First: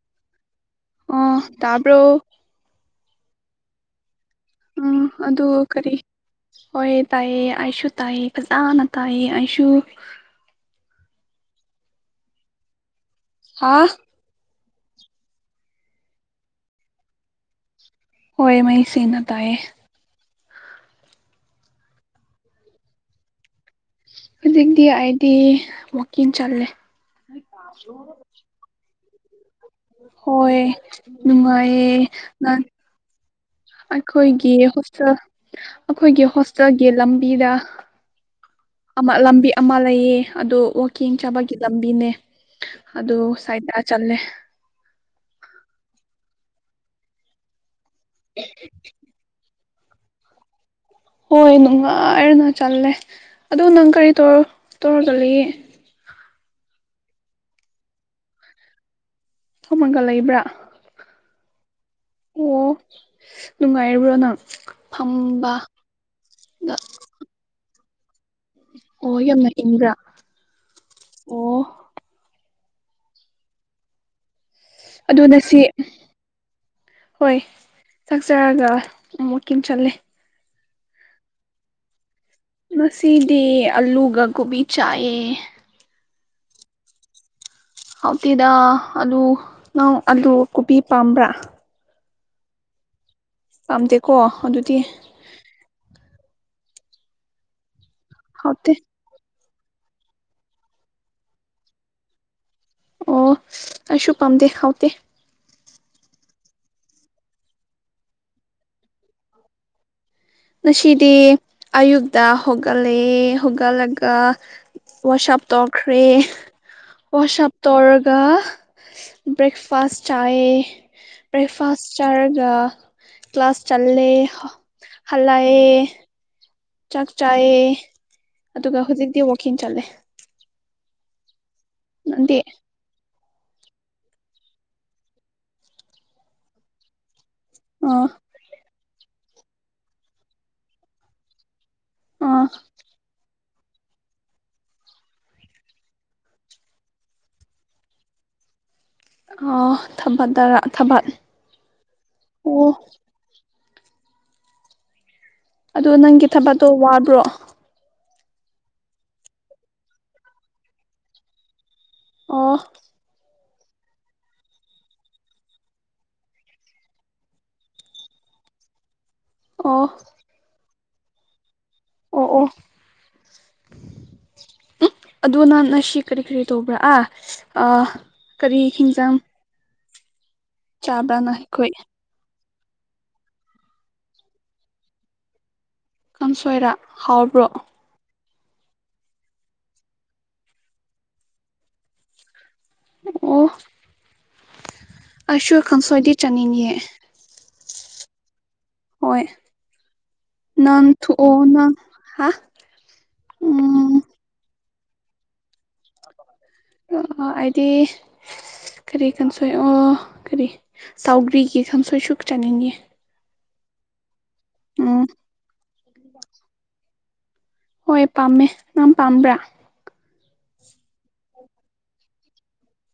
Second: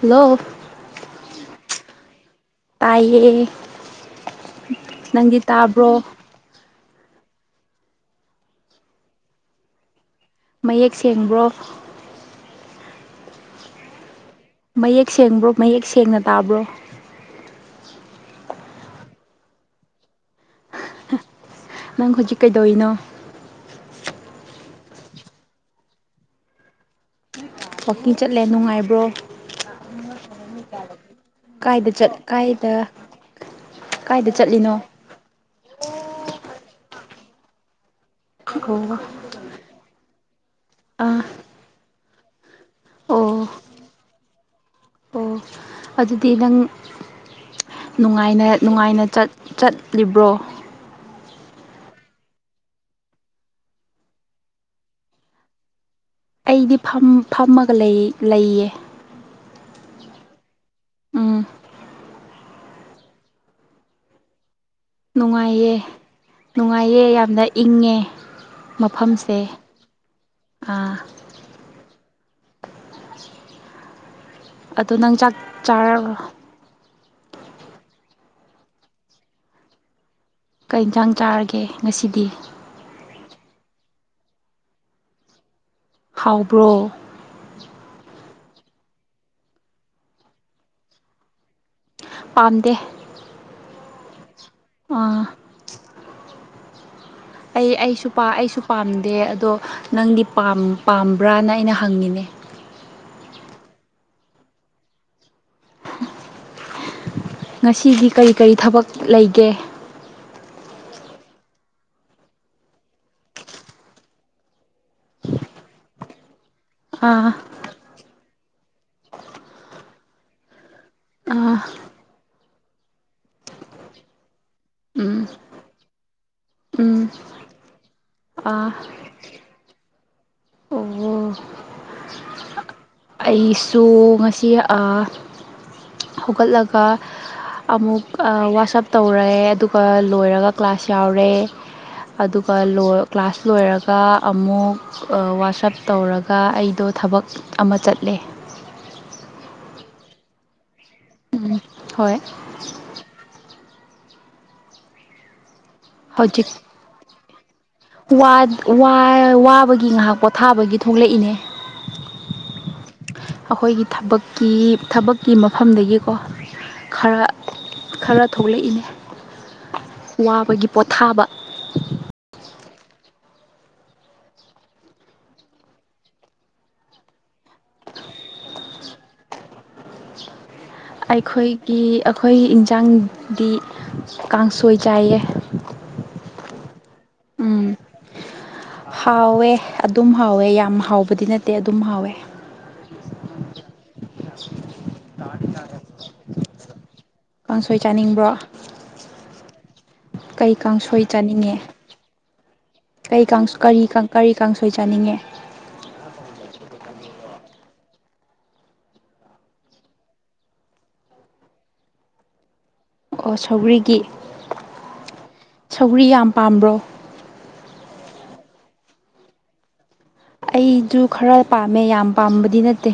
Hello ꯑꯣ ꯇꯥꯕꯔꯣ ꯇꯥꯏꯌꯦ ꯎꯝ ꯅꯪꯗꯤ ꯑꯗꯨ ꯇꯥꯕ꯭ꯔꯣ ꯀꯔꯤ ꯍꯣꯏ ꯇꯥꯏꯌꯦ ꯑꯩꯁꯨ ꯇꯥꯏꯌꯦ ꯐꯖꯅ ꯇꯥꯏ ꯑꯩꯁꯨ ꯃꯌꯦꯛ ꯁꯦꯡꯕ꯭ꯔꯣ ꯍꯥꯥ ꯃꯌꯦꯛ ꯁꯦꯡꯕ꯭ꯔꯣ ꯃꯌꯦꯛ ꯁꯦꯡꯅ ꯇꯥꯕ꯭ꯔꯣ ꯍꯣꯏ ꯃꯌꯦꯛ ꯁꯦꯡꯅꯥ ꯇꯥꯏꯌꯦ ꯅꯪ ꯍꯧꯖꯤꯛ ꯀꯩꯗꯧꯔꯤꯅꯣ ꯍꯧꯖꯤꯛꯇꯤ ꯍꯥꯏꯗꯤ ꯋꯥꯛꯀꯤꯡ ꯆꯠꯂꯦ ꯋꯥꯛꯀꯤꯡ ꯆꯠꯂꯦ ꯅꯨꯡꯉꯥꯏꯕ꯭ꯔꯣ ꯍꯣꯏ ꯀꯥꯏꯗ ꯅꯨꯡꯉꯥꯏꯌꯦ ꯆꯠ ꯅꯪ ꯀꯥꯏꯗ ꯀꯥꯏꯗ ꯑꯩꯈꯣꯏꯒꯤ ꯆꯠꯂꯤꯅꯣ ꯍꯣꯁꯇꯦꯜ ꯑꯩꯈꯣꯏꯒꯤ ꯍꯣꯁꯇꯦꯜꯒꯤ ꯂꯝꯕꯤꯗ ꯑꯣ ꯂꯝꯕꯤ ꯑꯃ ꯂꯩꯌꯦ ꯑꯗꯣ ꯋꯥꯛꯀꯤꯡ ꯑꯥ ꯆꯥꯕꯒꯤ ꯂꯝꯕꯤꯅꯦ ꯑꯗꯨ ꯑꯣ ꯁꯥꯏꯗ ꯆꯠꯂꯦ ꯑꯣ ꯑꯗꯨꯗꯤ ꯅꯪ ꯅꯨꯡꯉꯥꯏꯅ ꯅꯨꯡꯉꯥꯏꯅ ꯆꯠꯂꯤꯕ꯭ꯔꯣ ꯍꯣꯏ ꯅꯨꯡꯉꯥꯏꯔꯅ ꯆꯜꯂꯦ ꯑꯗ ꯅꯪ ꯀꯔꯤ ꯇꯧꯔꯒ ꯂꯩꯌꯦ ꯑꯩꯗꯤ ꯐꯝ ꯐꯝꯃꯒ ꯂꯩ ꯂꯩꯌꯦ ꯐꯝꯃꯒꯥ ꯂꯩꯕ꯭ꯔꯥ ꯎꯝ ꯑꯣ ꯅꯨꯡꯉꯥꯏꯔꯤꯕ꯭ꯔꯣ ꯅꯪ ꯐꯝꯕ ꯅꯨꯡꯉꯥꯏꯌꯦ ꯅꯨꯡꯉꯥꯏꯌꯦ ꯌꯥꯝꯅ ꯏꯪꯉꯦ ꯑꯣ ꯃꯐꯝꯁꯦ ꯌꯥꯝꯅ ꯏꯪꯕ꯭ꯔꯥ ꯑꯥ ꯑꯣ ꯑꯗꯣ ꯅꯪ ꯆꯥꯛ ꯑꯗꯨꯅ ꯁꯤ ꯆꯥꯔꯕꯣ ꯍꯣꯏ ꯆꯛꯆꯔꯒ ꯑꯃꯨꯛꯀꯤꯡ ꯆꯠꯂꯦ ꯀꯩ ꯏꯟꯇꯖꯥꯡ ꯆꯥꯔꯒꯦ ꯉꯁꯤꯗꯤ ꯉꯁꯤꯗꯤ ꯑꯂꯨꯒ ꯀꯣꯕꯤ ꯆꯥꯏꯑꯌꯦ ꯍꯥꯎꯕ꯭ꯔꯣ ꯍꯥꯎꯇꯤꯗ ꯑꯥꯂꯨ ꯅꯪ ꯑꯥꯂꯨ ꯀꯣꯕꯤ ꯄꯥꯝꯕ꯭ꯔꯥ ꯄꯥꯝꯗꯦ ꯄꯥꯝꯗꯦꯀꯣ ꯑꯗꯨꯗꯤ ꯑꯩ ꯑꯩꯁꯨ ꯍꯥꯎꯇꯦ ꯄꯥꯝ ꯗ ꯑꯗꯣ ꯅꯪꯗꯤ ꯄꯥꯝꯕ꯭ꯔꯥꯅ ꯑꯩꯅ ꯍꯪꯉꯤꯅꯦ ꯑꯣ ꯑꯩꯁꯨ ꯄꯥꯝꯗꯦ ꯍꯥꯎꯇꯦ ꯉꯁꯤꯗꯤ ꯀꯔꯤ ꯀꯔꯤ ꯊꯕꯛ ꯂꯩꯒꯦ ꯉꯁꯤꯗꯤ ꯑꯌꯨꯛꯇ ꯍꯧꯣꯒꯠꯂꯛꯑꯦ ꯍꯧꯒꯠꯂꯒ ꯋꯥꯁꯞ ꯇꯧꯈ꯭ꯔꯦ ꯑꯥ ꯋꯥꯁꯞ ꯇꯧꯔꯒ ꯕ꯭ꯔꯦꯛꯐꯥꯁ ꯆꯥꯌꯦ ꯑꯥ ꯕ꯭ꯔꯦꯛꯐꯥꯁ ꯆꯔꯒ ꯀ꯭ꯂ ꯀ꯭ꯂꯥꯁ ꯆꯜꯂꯦ ꯎꯝ ꯍꯥꯂꯥꯏ ꯎꯝ ꯆꯥꯛ ꯆꯥꯏꯌꯦ ꯑꯥ ꯑꯗꯨꯒ ꯍꯨꯖꯤꯛꯇꯤ ꯋꯥꯛꯀꯤꯡ ꯆꯠꯂꯦ ꯑꯣ ꯅꯪꯗꯤ ꯑꯩꯁꯨ ꯉꯁꯤ ꯑꯥ ꯍꯧꯒꯠꯂꯒ ꯑꯃꯨꯛ ꯑꯥ ꯋꯥꯁ ꯑꯞ ꯇꯧꯔꯦ ꯑꯗꯨꯒ ꯂꯣꯏꯔꯒ ꯀ꯭ꯂꯥꯁ ꯌꯥꯎꯔꯦ ꯑꯥ ꯑꯗꯨꯒ ꯂꯣ ꯀ꯭ꯂꯥꯁ ꯂꯣꯏꯔꯒ ꯑꯃꯨꯛ ꯋꯥꯁꯞ ꯇꯧꯔꯒ ꯑꯩꯗꯣ ꯊꯕꯛ ꯑꯃ ꯆꯠꯂꯦ ꯑ ꯊꯕ ꯗꯔꯥ ꯊꯕꯠ ꯍꯣꯏ ꯑꯣ ꯑꯗꯣ ꯅꯪꯒꯤ ꯊꯕꯠ ꯇꯣ ꯋꯥꯕ꯭ꯔꯣ ꯋꯥ ꯋꯥ ꯋꯥꯕꯒꯤ ꯉꯥꯏꯍꯥꯛ ꯄꯣꯊꯥꯕꯒꯤ ꯊꯣꯛꯂꯛꯏꯅꯦ ꯑꯣ ꯑꯩꯈꯣꯏꯒꯤ ꯊꯕꯛꯀꯤ ꯊꯕꯛꯀꯤ ꯃꯐꯝꯗꯒꯤꯀꯣ ꯈꯔ ꯈꯔ ꯊꯣꯛꯂꯛꯏꯅꯦ ꯑꯣ ꯋꯥꯕꯒꯤ ꯄꯣꯊꯥꯕ ꯑꯣ ꯑꯣ ꯑꯗꯣ ꯅ ꯅꯥꯁꯤ ꯀꯔꯤ ꯀꯔꯤ ꯇꯧꯕ꯭ꯔ ꯑꯥ ꯑ ꯀꯔꯤ ꯍꯤꯡꯖꯥꯡ ꯑꯩꯈꯣꯏ ꯑꯩꯈꯣꯏꯒꯤ ꯑꯩꯈꯣꯏ ꯏꯟꯖꯥꯡꯗꯤ ꯀꯥꯡꯁꯣꯏ ꯆꯥꯏꯌꯦ ꯀꯥꯡꯁꯣꯏꯔꯥ ꯍꯥꯎꯕ꯭ꯔꯣ ꯎꯝ ꯍꯥꯎꯋꯦ ꯑꯗꯨꯝ ꯍꯥꯎꯋꯦ ꯌꯥꯝ ꯍꯥꯎꯕꯗꯤ ꯅꯠꯇꯦ ꯑꯗꯨꯝ ꯍꯥꯎꯋꯦ ꯑꯣ [inaudible] ꯑꯩꯁꯨ ꯀꯥꯡꯁꯣꯏꯗꯤ ꯆꯠꯅꯤꯡꯉꯦ ꯀꯥꯡꯁꯣꯏ ꯆꯥꯅꯤꯡꯕ꯭ꯔꯣ ꯍꯣꯏ ꯀꯩ ꯅꯟ ꯀꯥꯡꯁꯣꯏ ꯊꯨꯛꯑꯣ ꯆꯥꯅꯤꯡꯉꯦ ꯅꯪ ꯍꯥ ꯀꯩ ꯀꯥꯡꯁ ꯀꯔꯤ ꯎꯝ ꯀꯔꯤ ꯀꯥꯡꯁꯣꯏ ꯆꯥꯅꯤꯡꯉꯦ ꯑ ꯍꯥꯏꯗꯤ ꯀꯔꯤ ꯀꯥꯡꯁꯣꯏ ꯑꯣ ꯀꯔꯤ ꯁꯥꯎꯒ꯭ꯔꯤꯒꯤ ꯀꯥꯡꯁꯣꯏ ꯁꯨꯛ ꯆꯥꯅꯤꯡ ꯉꯦ ꯑꯣ ꯁꯧꯒꯔꯤꯒꯤ ꯎꯝ ꯁꯧꯒꯔꯤ ꯌꯥꯝ ꯄꯥꯝꯕ꯭ꯔꯣ ꯍꯣꯏ ꯄꯥꯝꯃꯦ ꯅꯪ ꯄꯥꯝꯕ꯭ꯔꯥ ꯑꯩꯖꯨ ꯈꯔ ꯄꯥꯝꯃꯦ ꯌꯥꯝ ꯄꯥꯝꯕꯗꯤ ꯅꯠꯇꯦ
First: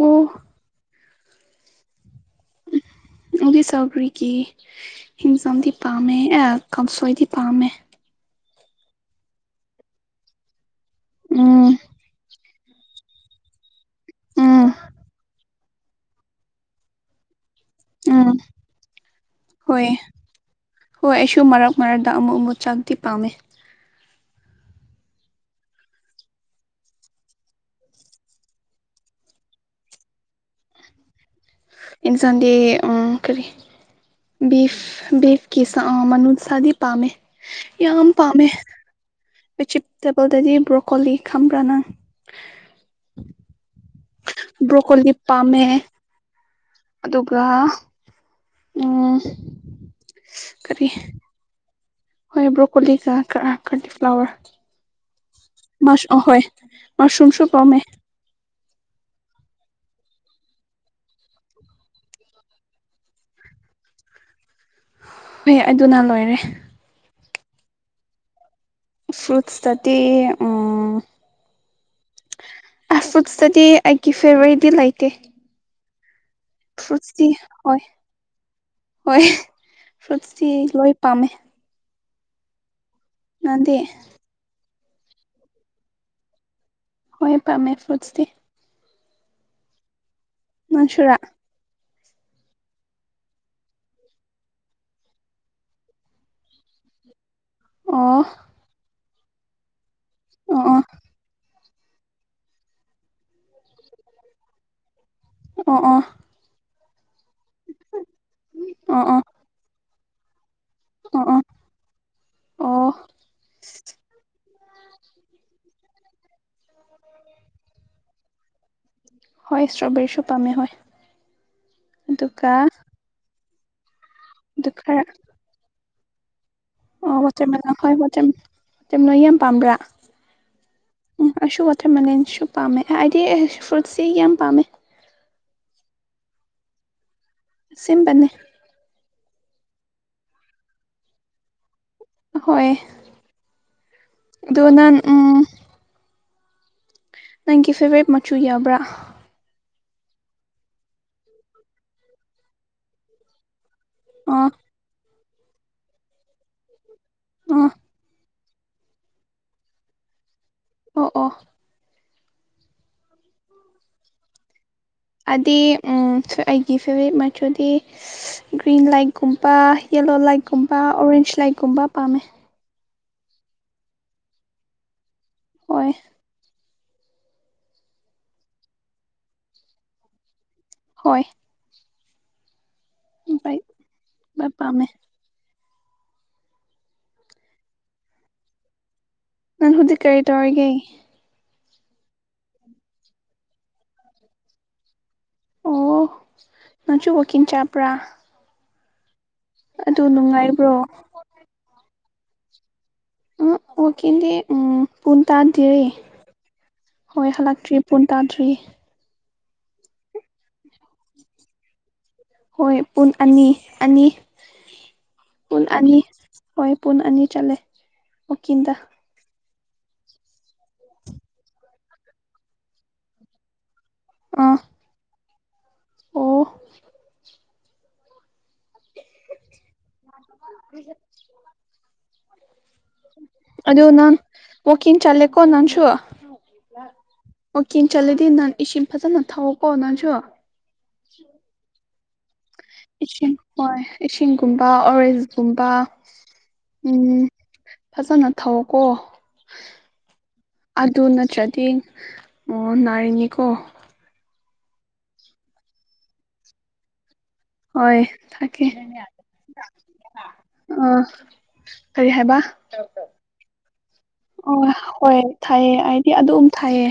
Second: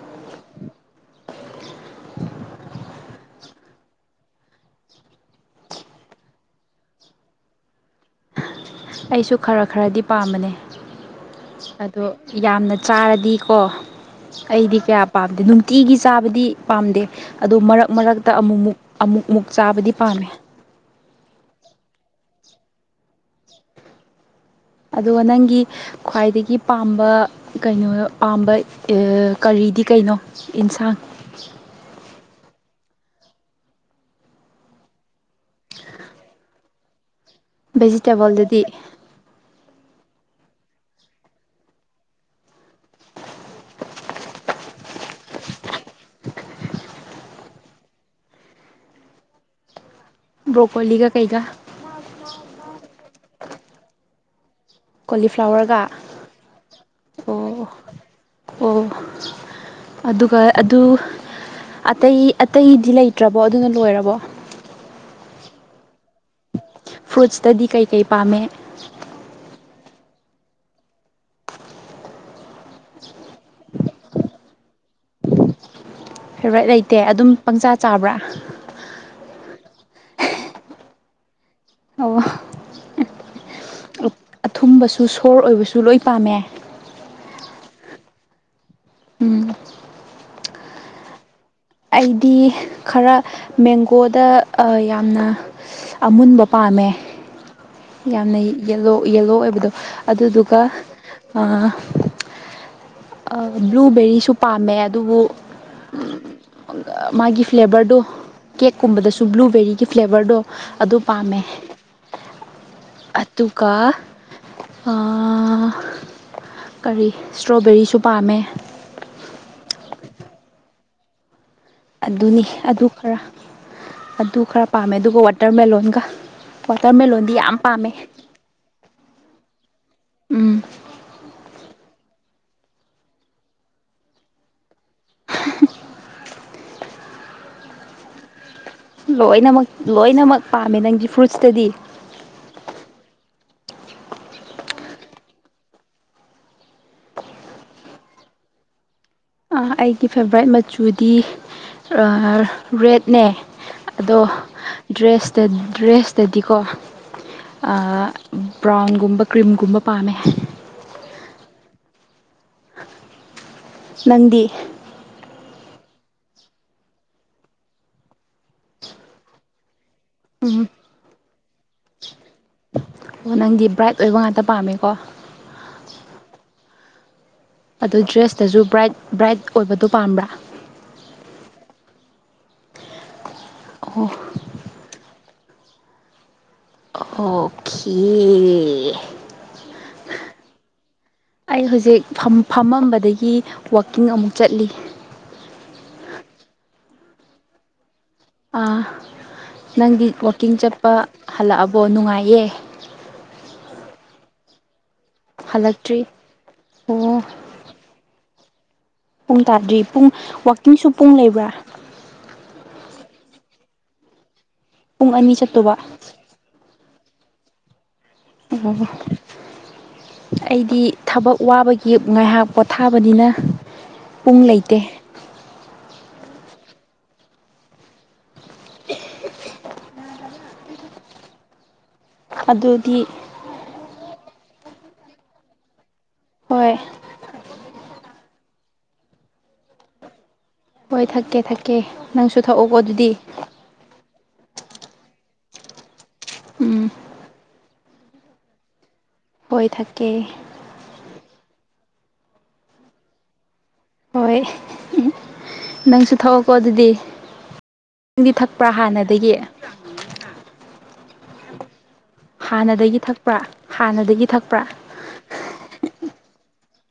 ꯑꯣ [inaudible] ꯆꯧꯒ꯭ꯔꯤꯒꯤ ꯍꯤꯡꯖꯝꯗꯤ ꯄꯥꯝꯃꯦ ꯑꯦ ꯀꯥꯡꯁꯣꯏꯗꯤ ꯄꯥꯝꯃꯦ ꯑꯩꯁꯨ ꯈꯔ ꯈꯔꯗꯤ ꯄꯥꯝꯕꯅꯦ ꯑ ꯎꯝ ꯑꯗꯣ ꯌꯥꯝꯅ ꯆꯥꯔꯗꯤꯀꯣ ꯎꯝ ꯑꯩꯗꯤ ꯀꯌꯥ ꯄꯥꯝꯗꯦ ꯅꯨꯡꯇꯤꯒꯤ ꯆꯥꯕꯗꯤ ꯄꯥꯝꯗꯦ ꯑꯗꯨ ꯃꯔꯛ ꯃꯔꯛꯇ ꯎꯝ ꯑꯃꯨꯃꯨꯛ ꯑꯃꯨꯛ ꯃꯨꯛ ꯍꯣꯏ ꯆꯥꯕꯗꯤ ꯄꯥꯝꯃꯦ ꯍꯣꯏ ꯑꯩꯁꯨ ꯃꯔꯛ ꯃꯔꯛꯇ ꯑꯃꯨꯛ ꯑꯃꯨꯛ ꯆꯥꯛꯇꯤ ꯄꯥꯝꯃꯦ ꯑꯗꯨꯒ ꯅꯪꯒꯤ ꯈ꯭ꯋꯥꯏꯗꯒꯤ ꯄꯥꯝꯕ ꯀꯩꯅꯣ ꯄꯥꯝꯕ ꯀꯔꯤꯗꯤ ꯀꯩꯅꯣ ꯏꯟꯁꯥꯡ ꯑꯦꯟ ꯁꯟꯗꯤ ꯑ ꯀꯔꯤ ꯕꯤꯐ ꯕꯤꯐ ꯀꯤ ꯁꯥ ꯃꯅꯨꯡꯁꯥꯗꯤ ꯄꯥꯝꯃꯦ ꯌꯥꯝ ꯄꯥꯝꯃꯦ ꯚꯦꯖꯤꯇꯦꯕꯜꯗꯗꯤ ꯕꯤꯆꯤꯞ ꯇꯦꯕꯜꯗꯗꯤ ꯕ꯭ꯔꯣꯀꯣꯂꯤ ꯈꯝꯕ꯭ꯔꯥꯅꯪ ꯕ꯭ꯔꯣꯀꯣꯂꯤ ꯄꯝꯃꯦ ꯑꯗꯨꯒ ꯎꯝ ꯀꯔꯤ ꯕ꯭ꯔꯣꯀꯣꯂꯤꯒ ꯀꯩꯒ ꯍꯣꯏ ꯕ꯭ꯔꯣꯀꯣꯂꯤꯒ ꯀꯤ ꯀ꯭ꯔ ꯀ꯭ꯔꯂꯤꯐ꯭ꯂꯥꯋꯔ ꯀꯣꯂꯤꯐ꯭ꯂꯥꯋꯔꯒ ꯃꯁꯔꯨꯝꯁꯨ ꯑꯣ ꯄꯥꯝꯃꯦ ꯑꯣ ꯑꯗꯨꯒ ꯑꯗꯨ ꯑꯇꯩ ꯑꯇꯩꯗꯤ ꯂꯩꯇ꯭ꯔꯕꯣ ꯑꯗꯨꯅ ꯂꯣꯏꯔꯕꯣ ꯍꯣꯏ ꯑꯗꯨꯅ ꯂꯣꯏꯔꯦ ꯐ꯭ꯔꯨꯠꯁꯇꯗꯤ ꯀꯩ ꯀꯩ ꯄꯥꯝꯃꯦ ꯐ꯭ꯔꯨꯠꯁꯇꯗꯤ ꯎꯝ ꯑꯁ ꯐꯠꯁꯇꯗꯤ ꯑꯩꯒꯤ ꯐꯦꯕ꯭ꯔꯥꯏꯠꯇꯤ ꯂꯩꯇꯦ ꯐꯦꯕꯥ꯭ꯔꯏꯠ ꯂꯩꯇꯦ ꯐ꯭ꯔꯨꯠꯁꯇꯤ ꯑꯗꯨꯝ ꯄꯪꯆꯥ ꯍꯣꯏ ꯆꯥꯕ꯭ꯔꯥ ꯍꯣꯏ ꯐ꯭ꯔꯨꯠꯁꯇꯤ ꯂꯣꯏ ꯄꯥꯝꯃꯦ ꯑꯣ ꯅꯪꯗꯤ ꯑꯊꯨꯝꯕꯁꯨ ꯁꯣꯔ ꯑꯣꯏꯕꯁꯨ ꯂꯣꯏ ꯄꯥꯝꯃꯦ ꯍꯣꯏ ꯄꯥꯝꯃꯦ ꯐ꯭ꯔꯨꯠꯁꯇꯤ ꯎꯝ ꯅꯪꯁꯨꯔꯥ ꯑꯩꯗꯤ ꯈꯔ ꯃꯦꯡꯒꯣꯗ ꯑꯥ ꯌꯥꯝꯅ ꯑꯃꯨꯟꯕ ꯄꯥꯝꯃꯦ ꯑꯣ ꯌꯥꯝꯅ ꯌꯦꯂꯣ ꯌꯦꯜꯂꯣ ꯑꯣꯏꯕꯗꯣ ꯑꯗꯨꯗꯨꯒ ꯑꯣ ꯑꯥ ꯕ꯭ꯂꯨꯕꯦꯔꯤꯁꯨ ꯄꯥꯝꯃꯦ ꯑꯗꯨꯕꯨ ꯑꯣ ꯑꯣ ꯃꯥꯒꯤ ꯐ꯭ꯂꯦꯕꯔꯗꯣ ꯑꯣ ꯀꯦꯛꯀꯨꯝꯕꯗꯁꯨ ꯕ꯭ꯂꯨꯕꯦꯔꯤꯒꯤ ꯐ꯭ꯂꯦꯕꯔꯗꯣ ꯑꯗꯨ ꯑꯣ ꯑꯣ ꯄꯥꯝꯃꯦ ꯑꯣ ꯑꯣ ꯑꯗꯨꯒ ꯑꯥ ꯀꯔꯤ ꯏꯁꯇ꯭ꯔꯣꯕꯦꯔꯤꯁꯨ ꯄꯥꯝꯃꯦ ꯍꯣꯏ ꯏꯁꯇ꯭ꯔꯣꯕꯦꯔꯤꯁꯨ ꯄꯥꯝꯃꯦ ꯍꯣꯏ ꯑꯗꯨꯅꯤ ꯑꯗꯨꯒ ꯑꯗꯨ ꯈꯔ ꯑꯗꯨ ꯈꯔ ꯄꯥꯝꯃꯦ ꯑꯗꯨꯒ ꯋꯥꯇꯔꯃꯦꯂꯣꯟꯒ ꯋꯥꯇꯔꯃꯦꯂꯣꯟꯗꯤ ꯌꯥꯝ ꯄꯥꯝꯃꯦ [unintelligible] ꯅꯣꯏ ꯌꯥꯝ ꯄꯥꯝꯕ꯭ꯔꯥ ꯎꯝ ꯎꯝ ꯑꯩꯁꯨ ꯋꯥꯇꯔꯃꯦꯂꯟꯁꯨ ꯄꯥꯝꯃꯦ ꯑꯩꯗꯤ ꯐ꯭ꯔꯨꯠꯁꯦ ꯌꯥꯝ ꯄꯥꯝꯃꯦ [unintelligible] ꯑꯁꯦꯝꯕꯅꯦ ꯂꯣꯏꯅꯃꯛ ꯂꯣꯏꯅꯃꯛ ꯄꯥꯝꯃꯦ ꯅꯪꯒꯤ ꯐ꯭ꯔꯨꯏꯠꯁꯇꯗꯤ ꯍꯣꯏ ꯑꯗꯣ ꯅꯪ ꯎꯝ ꯅꯪꯒꯤ ꯐꯦꯕꯣꯔꯥꯏꯠ ꯃꯆꯨ ꯌꯥꯕ꯭ꯔꯥ ꯑꯩꯒꯤ ꯐꯦꯕ꯭ꯔꯥꯏꯠ ꯃꯆꯨꯗꯤ ꯔꯦꯠꯅꯦ ꯑꯗꯣ ꯑꯣ ꯗ꯭ꯔꯦꯁꯇ ꯗ꯭ꯔꯦꯁꯇꯗꯤꯀꯣ ꯑ ꯑꯥ ꯕ꯭ꯔꯥꯎꯟꯒꯨꯝꯕ ꯀ꯭ꯔꯤꯝꯒꯨꯝꯕ ꯄꯥꯝꯃꯦ ꯑꯣ ꯑꯣ ꯅꯪꯗꯤ ꯑꯗꯤ ꯎꯝ ꯑꯩꯒꯤ ꯐꯦꯕ꯭ꯔꯥꯠ ꯃꯆꯨꯗꯤ ꯒ꯭ꯔꯤꯟ ꯂꯥꯏꯛꯒꯨꯝꯄ ꯌꯦꯂꯣ ꯂꯥꯏꯛꯀꯨꯝꯕ ꯑꯣꯔꯦꯟꯖ ꯂꯥꯏꯠꯀꯨꯝꯕ ꯄꯥꯝꯃꯦ ꯑꯣ ꯅꯪꯗꯤ ꯕ꯭ꯔꯥꯏꯠ ꯑꯣꯏꯕ ꯉꯥꯛꯇ ꯄꯥꯝꯃꯦꯀꯣ ꯍꯣꯏ ꯑꯗꯨ ꯗ꯭ꯔꯦꯁꯇꯁꯨ ꯕ꯭ꯔꯥꯏꯠ ꯕ꯭ꯔꯥꯏꯠ ꯑꯣꯏꯕꯗꯣ ꯄꯥꯝꯕ꯭ꯔꯥ ꯍꯣꯏ ꯕꯥꯏꯛ ꯑꯣ ꯄꯥꯝꯃꯦ ꯑꯣꯈꯦ ꯅꯪ ꯍꯧꯖꯤꯛ ꯀꯔꯤ ꯇꯧꯔꯤꯒꯦ ꯑꯩ ꯍꯧꯖꯤꯛ ꯐꯝ ꯐꯝꯃꯝꯕꯗꯒꯤ ꯋꯥꯀꯤꯡ ꯑꯃꯨꯛ ꯆꯠꯂꯤ ꯑꯣ ꯅꯪꯁꯨ ꯋꯥꯛꯀꯤꯡ ꯆꯥꯄ꯭ꯔꯥ ꯑꯥ ꯅꯪꯗꯤ ꯋꯥꯛꯀꯤꯡ ꯅꯨꯡꯉꯥꯏꯕ꯭ꯔꯣ ꯆꯠꯄ ꯍꯜꯂꯛꯑꯕꯣ ꯅꯨꯡꯉꯥꯏꯌꯦ ꯎꯨꯡ ꯋꯥꯀꯤꯡꯗꯤ ꯎꯝ ꯄꯨꯟ ꯇꯥꯗꯤꯔꯦ ꯍꯜꯂꯛꯇ꯭ꯔꯤ ꯑꯣ ꯍꯣꯏ ꯍꯂꯛꯇ꯭ꯔꯤ ꯄꯨꯟꯇꯥꯥꯗ꯭ꯔꯤꯌꯦ ꯄꯨꯡ ꯇꯥꯗ꯭ꯔꯤ ꯄꯨꯡ ꯋꯥꯛꯀꯤꯡꯁꯨ ꯄꯨꯡ ꯂꯩꯕ꯭ꯔꯥ ꯍꯣꯏ ꯄꯨꯟ ꯑꯅꯤ ꯑꯅꯤ ꯄꯨꯡ ꯑꯅꯤ ꯄꯨꯟ ꯆꯠꯇꯧꯕ ꯑꯅꯤ ꯍꯣꯏ ꯄꯨꯟ ꯑꯅꯤ ꯆꯠꯂꯦ ꯋꯥꯛꯀꯤꯡꯗ ꯑꯣ ꯑꯩꯗꯤ ꯊꯕꯛ ꯋꯥꯕꯒꯤ ꯉꯥꯏꯍꯥꯛ ꯄꯣꯊꯥꯕꯅꯤꯅ ꯄꯨꯡ ꯑꯥ ꯂꯩꯇꯦ ꯑꯣ [unintelligible] ꯃꯤꯒ ꯑꯗꯨꯗꯤ ꯑꯗꯨ ꯅꯪ ꯋꯥꯀꯤꯡ ꯆꯠꯂꯦꯀꯣ ꯅꯟꯁꯨꯨ ꯍꯣꯏ ꯋꯥꯀꯤꯡ ꯆꯠꯂꯗꯤ ꯅꯟ ꯏꯁꯤꯡ ꯐꯖꯅ ꯊꯛꯑꯣꯀꯣ ꯅꯟꯁꯨ ꯍꯣꯏ ꯊꯛꯀꯦ ꯊꯛꯀꯦ ꯅꯪꯁꯨ ꯊꯛꯑꯣꯀꯣ ꯑꯗꯨꯗꯤ ꯏꯁꯤꯡ ꯍꯣꯏ ꯏꯁꯤꯡꯒꯨꯝꯕ ꯑꯣꯔꯦꯟꯖꯀꯨꯝꯕ ꯎꯝ ꯐꯖꯅ ꯊꯧꯀꯣ ꯍꯣꯏ ꯊꯛꯀꯦ ꯑꯗꯨ ꯅꯠꯇ꯭ꯔꯗꯤ ꯑꯣ ꯅꯥꯔꯤꯅꯤꯀꯣ ꯍꯣꯏ ꯅꯪꯁꯨ ꯊꯛꯑꯣꯀꯣ ꯑꯗꯨꯗꯤ ꯅꯪꯗꯤ ꯊꯛꯄ꯭ꯔꯥ ꯍꯥꯟꯅꯗꯒꯤ ꯑ ꯍꯥꯟꯅꯗꯒꯤ ꯊꯛꯄ꯭ꯔꯥ ꯍꯥꯟꯅꯗꯒꯤ ꯑꯣ ꯊꯛꯄ꯭ꯔꯥ ꯍꯣꯏ ꯊꯑꯦ ꯍꯥꯏꯗꯤ ꯑꯗꯨꯝ ꯊꯑꯦ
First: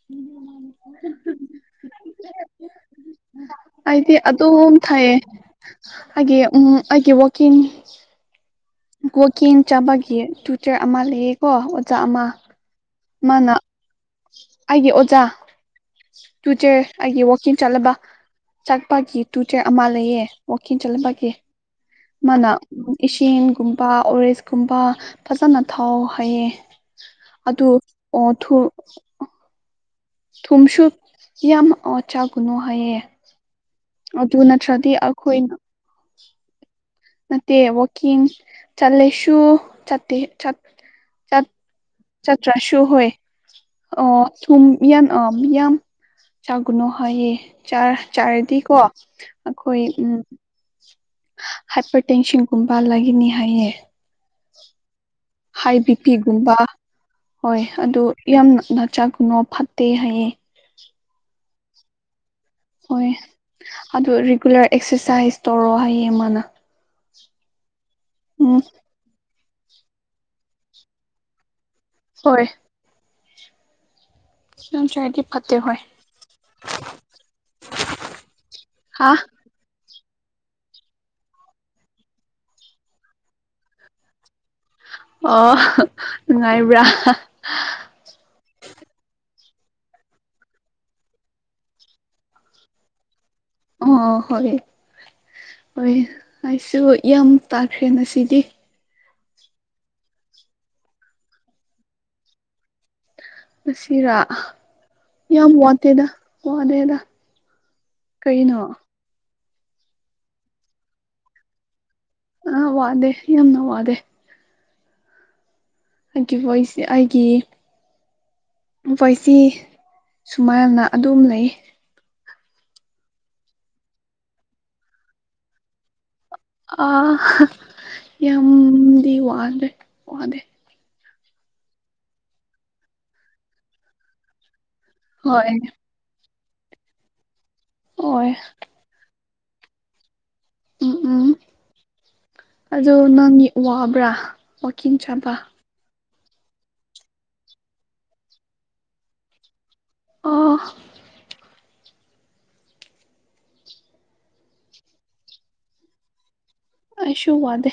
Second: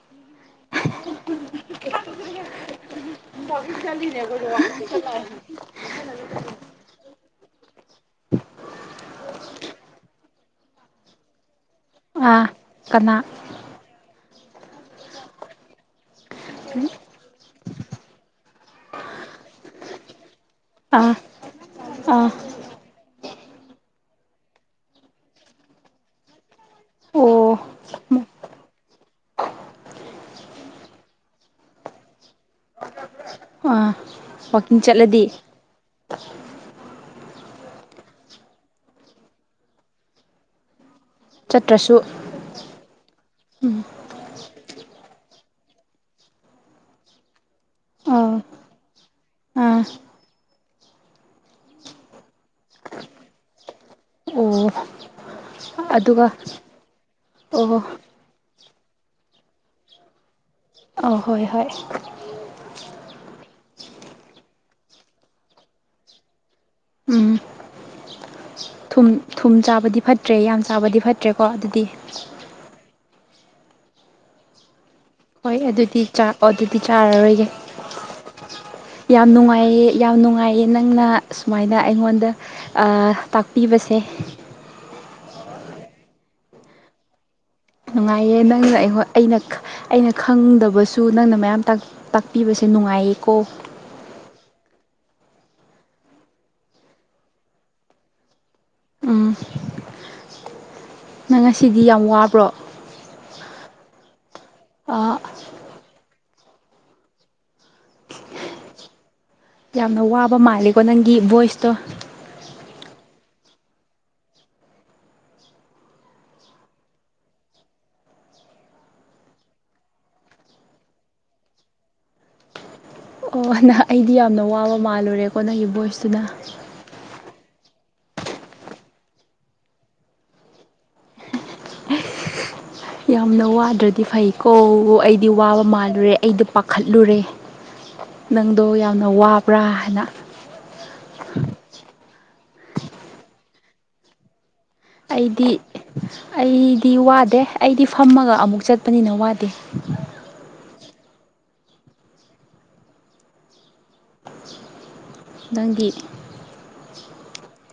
[unintelligible] ꯋꯥꯀꯤꯡ ꯑꯩꯗꯤ ꯆꯠꯂꯤꯅꯦ ꯑꯈꯣꯏꯁꯨ ꯑꯗꯨꯝ ꯋꯥꯀꯤꯡ ꯆꯠ ꯊꯥꯏꯌꯦ ꯑꯩꯒꯤ [unintelligible] ꯎꯝ ꯑꯩꯒꯤ ꯋꯥꯀꯤꯡ ꯀꯣꯀꯤꯡ ꯆꯥꯕꯒꯤ ꯇꯨꯆꯔ ꯑꯃ ꯂꯩꯌꯦꯀꯣ ꯑꯣꯖꯥ ꯑꯃ ꯑꯥ ꯀꯅꯥ ꯃꯥꯅ ꯑꯩꯒꯤ ꯑꯣꯖꯥ ꯇꯨꯆꯦ ꯑꯩꯒꯤ ꯋꯥꯀꯤꯡ ꯆꯠꯂꯕ ꯆꯥꯛꯄꯒꯤ ꯇꯨꯆꯦ ꯑꯃ ꯂꯩꯌꯦ ꯋꯥꯀꯤꯡ ꯑꯥ ꯆꯠꯂꯕꯀꯤ ꯑꯥ ꯃꯥꯅ ꯏꯁꯤꯡꯒꯨꯝꯕ ꯑꯣꯔꯦꯖꯀꯨꯝꯕ ꯐꯖꯅ ꯊꯛꯑꯣ ꯍꯥꯏꯌꯦ ꯑꯣ ꯑꯗꯨ ꯑꯣꯊꯨ ꯊꯨꯝꯁꯨ ꯌꯥꯝ ꯑꯣ ꯆꯥꯒꯅꯨ ꯍꯥꯏꯌꯦ ꯑꯥ ꯑꯗꯨ ꯋꯥꯛꯀꯤꯡ ꯅꯠꯇ꯭ꯔꯗꯤ ꯆꯠꯂꯗꯤ ꯑꯈꯣꯏꯅ ꯅꯠꯇꯦ ꯋꯥꯛꯀꯤꯡ ꯆꯠꯂꯦꯁꯨ ꯆꯠꯇꯦ ꯆꯠ ꯆꯠꯇ꯭ꯔꯁꯨ ꯆꯥꯇ꯭ꯔꯥꯁꯨ ꯍꯣꯏ ꯎꯝ ꯑꫭ ꯊꯨꯝꯕꯤꯑꯟ ꯑꯄꯌꯥꯝ ꯆꯥꯒꯨꯅꯨ ꯍꯥꯏꯌꯦ ꯆꯥꯔ ꯑꯥ ꯆꯥꯔꯗꯤꯀꯣ ꯑꯥ ꯑꯩꯈꯣꯏ ꯎꯝ ꯍꯥꯏꯄꯔ ꯇꯦꯟꯁꯟꯒꯨꯝꯕ ꯔꯩꯒꯅꯤ ꯍꯥꯏꯌꯦ ꯑꯣ ꯍꯥꯏ ꯕꯤ ꯑꯗꯨꯒ ꯄꯤꯒꯨꯝꯕ ꯍꯣꯏ ꯑꯣ ꯑꯗꯨ ꯌꯥꯝꯅ ꯅ ꯆꯥꯛꯀꯨꯅꯣ ꯐꯠꯇꯦ ꯍꯥꯏꯌꯦ ꯑꯧ ꯍꯣꯏ ꯍꯣꯏ ꯍꯣꯏ ꯑꯗꯨ ꯔꯤꯒꯨꯂꯔ ꯑꯦꯛꯁꯔꯁꯥꯏꯁ ꯇꯧꯔꯣ ꯍꯥꯏꯌꯦ ꯃꯥꯅ ꯎꯝ ꯎꯝ ꯊꯨꯝ ꯊꯨꯝ ꯆꯥꯕꯗꯤ ꯐꯠꯇ꯭ꯔꯦ ꯌꯥꯝ ꯆꯥꯕꯗꯤ ꯐꯠꯇ꯭ꯔꯦꯀꯣ ꯑꯗꯨꯗꯤ ꯍꯣꯏ ꯌꯥꯝ ꯆꯥꯔꯗꯤ ꯍꯣꯏ ꯑꯗꯨꯗꯤ ꯑꯗꯨꯗꯤ ꯆꯥꯔꯔꯣꯏꯒꯦ ꯍꯥ ꯌꯥꯝ ꯅꯨꯡꯉꯥꯏꯌꯦ ꯌꯥꯝ ꯅꯨꯡꯉꯥꯏꯌꯦ ꯅꯪꯅ ꯁꯨꯃꯥꯏꯅ ꯑꯩꯉꯣꯟꯗ ꯑꯥ ꯇꯥꯛꯄꯤꯕꯁꯦ ꯑꯣ ꯅꯨꯡꯉꯥꯏꯕ꯭ꯔꯥ ꯅꯨꯡꯉꯥꯏꯌꯦ ꯅꯪꯅ ꯑꯩ ꯑꯩꯅ ꯑꯩꯅ ꯈꯪꯗꯕꯁꯨ ꯅꯪꯅ ꯃꯌꯥꯝ ꯇꯥꯛ ꯇꯥꯛꯄꯤꯕꯁꯦ ꯅꯨꯡꯉꯥꯏꯌꯦꯀꯣ ꯑꯣ ꯍꯣꯏ ꯍꯣꯏ ꯑꯩꯁꯨ ꯌꯥꯝ ꯇꯥꯈ꯭ꯔꯦ ꯉꯁꯤꯗꯤ ꯎꯝ ꯅꯪ ꯉꯁꯤꯗꯤ ꯌꯥꯝ ꯋꯥꯕ꯭ꯔꯣ ꯃꯁꯤ ꯔꯥ ꯑꯥ ꯌꯥꯝ ꯋꯥ ꯗ°ꯗ ꯋꯥꯗꯦꯗ ꯀꯩꯅꯣ ꯌꯥꯝꯅ ꯋꯥꯕ ꯃꯥꯂꯦꯀꯣ ꯅꯪꯒꯤ ꯚꯣꯏꯁꯇꯣ ꯑꯥ ꯋꯥꯗꯦ ꯌꯥꯝꯅ ꯋꯥꯗꯦ ꯑꯩꯒꯤ ꯕꯣꯏꯁ ꯑꯩꯒꯤ ꯄꯣꯏꯆꯤ ꯁꯨꯃꯥꯏꯜꯅ ꯑꯗꯨꯝ ꯂꯩꯌꯦ ꯑꯣ ꯅ ꯑꯩꯗꯤ ꯌꯥꯝꯅ ꯋꯥꯕ ꯃꯥꯜꯂꯨꯔꯦꯀꯣ ꯅꯪꯒꯤ ꯚꯣꯏꯁꯇꯨꯅ ꯑꯥ ꯌꯥꯝꯗꯤ ꯋꯥꯗꯦ ꯋꯥꯗꯦ ꯌꯥꯝꯅ ꯋꯥꯗ꯭ꯔꯗꯤ ꯐꯩꯀꯣ ꯑꯩꯗꯤ ꯍꯣꯏ ꯋꯥꯕ ꯃꯥꯜꯂꯨꯔꯦ ꯑꯩꯗꯤ ꯄꯥꯈꯠꯂꯨꯔꯦ ꯍꯣꯏ ꯅꯪꯗꯣ ꯌꯥꯝꯅ ꯋꯥꯕ꯭ꯔꯥ ꯍꯥꯏꯅ ꯎꯝ ꯎꯝ ꯑꯗꯣ ꯅꯪꯒꯤ ꯋꯕ꯭ꯔꯥ ꯑꯩꯗꯤ ꯑꯩꯗꯤ ꯋꯥꯗꯦ ꯑꯩꯗꯤ ꯐꯝꯃꯒ ꯑꯃꯨꯛ ꯆꯠꯄꯅꯤꯅ ꯋꯥꯗꯦ꯫ ꯑꯣ ꯅꯪꯗꯤ ꯑꯩꯁꯨ ꯋꯥꯗꯦ꯫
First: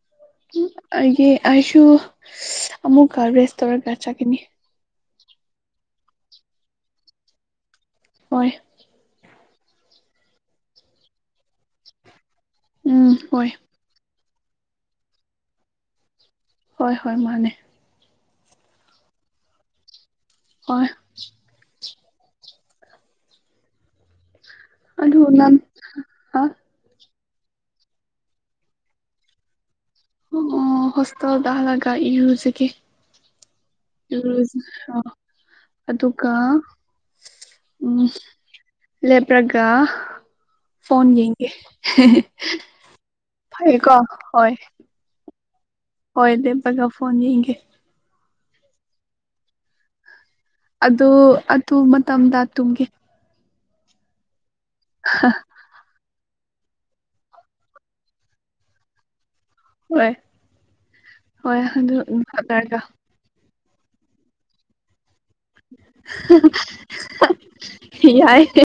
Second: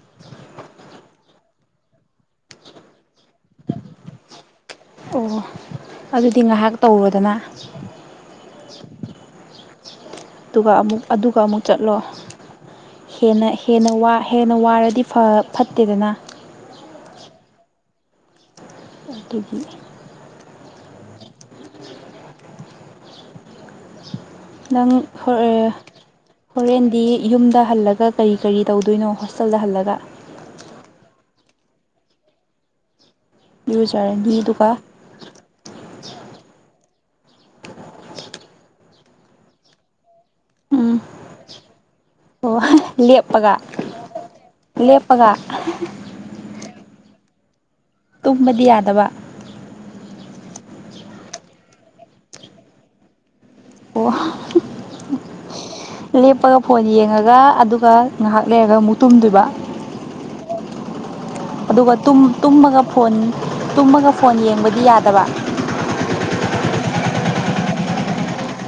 [inaudible] [inaudible] ꯑꯩꯒꯤ ꯑꯩꯁꯨ ꯑꯃꯨꯛꯀ ꯔꯦꯁꯇꯔꯒ ꯆꯠꯀꯅꯤ꯫ ꯑꯣ ꯑꯗꯨꯗꯤ ꯉꯥꯏꯍꯥꯛ ꯇꯧꯔꯣꯗꯅ꯫ ꯍꯣꯏ ꯑꯗꯨꯒ ꯑꯃꯨꯛ ꯑꯗꯨꯒ ꯑꯃꯨꯛ ꯆꯠꯂꯣ꯫ ꯎꯝ ꯍꯦꯟꯅ ꯍꯣꯏ ꯍꯦꯟꯅ ꯋꯥ ꯍꯦꯟꯅ ꯋꯥꯔꯗꯤ ꯐꯠ ꯐꯠꯇꯦꯗꯅ꯫ ꯍꯣꯏ ꯍꯣꯏ ꯃꯥꯅꯦ꯫ ꯑꯗꯨꯒꯤ ꯍꯣꯏ ꯅꯪ ꯑꯗꯨ ꯅꯪ ꯐꯑꯣꯏꯔ ꯑ ꯍꯣꯔꯦꯟꯗꯤ ꯌꯨꯝꯗ ꯍꯜꯂꯒ ꯀꯔꯤ ꯀꯔꯤ ꯇꯧꯗꯣꯏꯅꯣ ꯍꯣꯁꯇꯦꯜꯗ ꯍꯜꯂꯒ꯫ ꯑꯣ ꯑꯣ ꯍꯣꯁꯇꯦꯜꯗ ꯍꯜꯂꯒ ꯏꯔꯨꯖꯒꯦ꯫ ꯏꯔꯨꯖꯔꯅꯤ ꯑꯗꯨꯒ ꯏꯔꯨꯖꯔꯒ ꯑꯗꯨꯒ ꯎꯝ ꯂꯦꯞꯔꯒ ꯎꯝ ꯐꯣꯟ ꯌꯦꯡꯒꯦ꯫ ꯑꯣ ꯂꯦꯞꯄꯒ ꯐꯩꯌꯦꯀꯣ ꯍꯣꯏ ꯂꯦꯞꯄꯒ ꯍꯣꯏ ꯂꯦꯞꯄꯒ ꯐꯣꯟ ꯌꯦꯡꯒꯦ꯫ ꯇꯨꯝꯕꯗꯤ ꯌꯥꯗꯕ꯫ ꯑꯗꯨ ꯑꯗꯨ ꯃꯇꯝꯗ ꯇꯨꯝꯒꯦ꯫ ꯑꯣ꯫ ꯍꯥ꯫ ꯂꯦꯞꯄꯒ ꯐꯣꯟ ꯌꯦꯡꯉꯒ ꯑꯗꯨꯒ ꯉꯥꯏꯍꯥꯛ ꯂꯩꯔꯒ ꯃꯨꯛ ꯇꯨꯝꯗꯣꯏꯕ꯫ ꯍꯣꯏ꯫ ꯍꯣꯏ ꯑꯗꯨꯒ ꯑꯗꯨ ꯇꯨꯝ ꯍꯣꯠꯅꯔꯒ ꯇꯨꯝꯃꯒ ꯐꯣꯟ ꯇꯨꯝꯃꯒ ꯐꯣꯟ ꯌꯦꯡꯕꯗꯤ ꯌꯥꯗꯕ꯫ ꯍꯥꯍꯥ ꯌꯥꯏ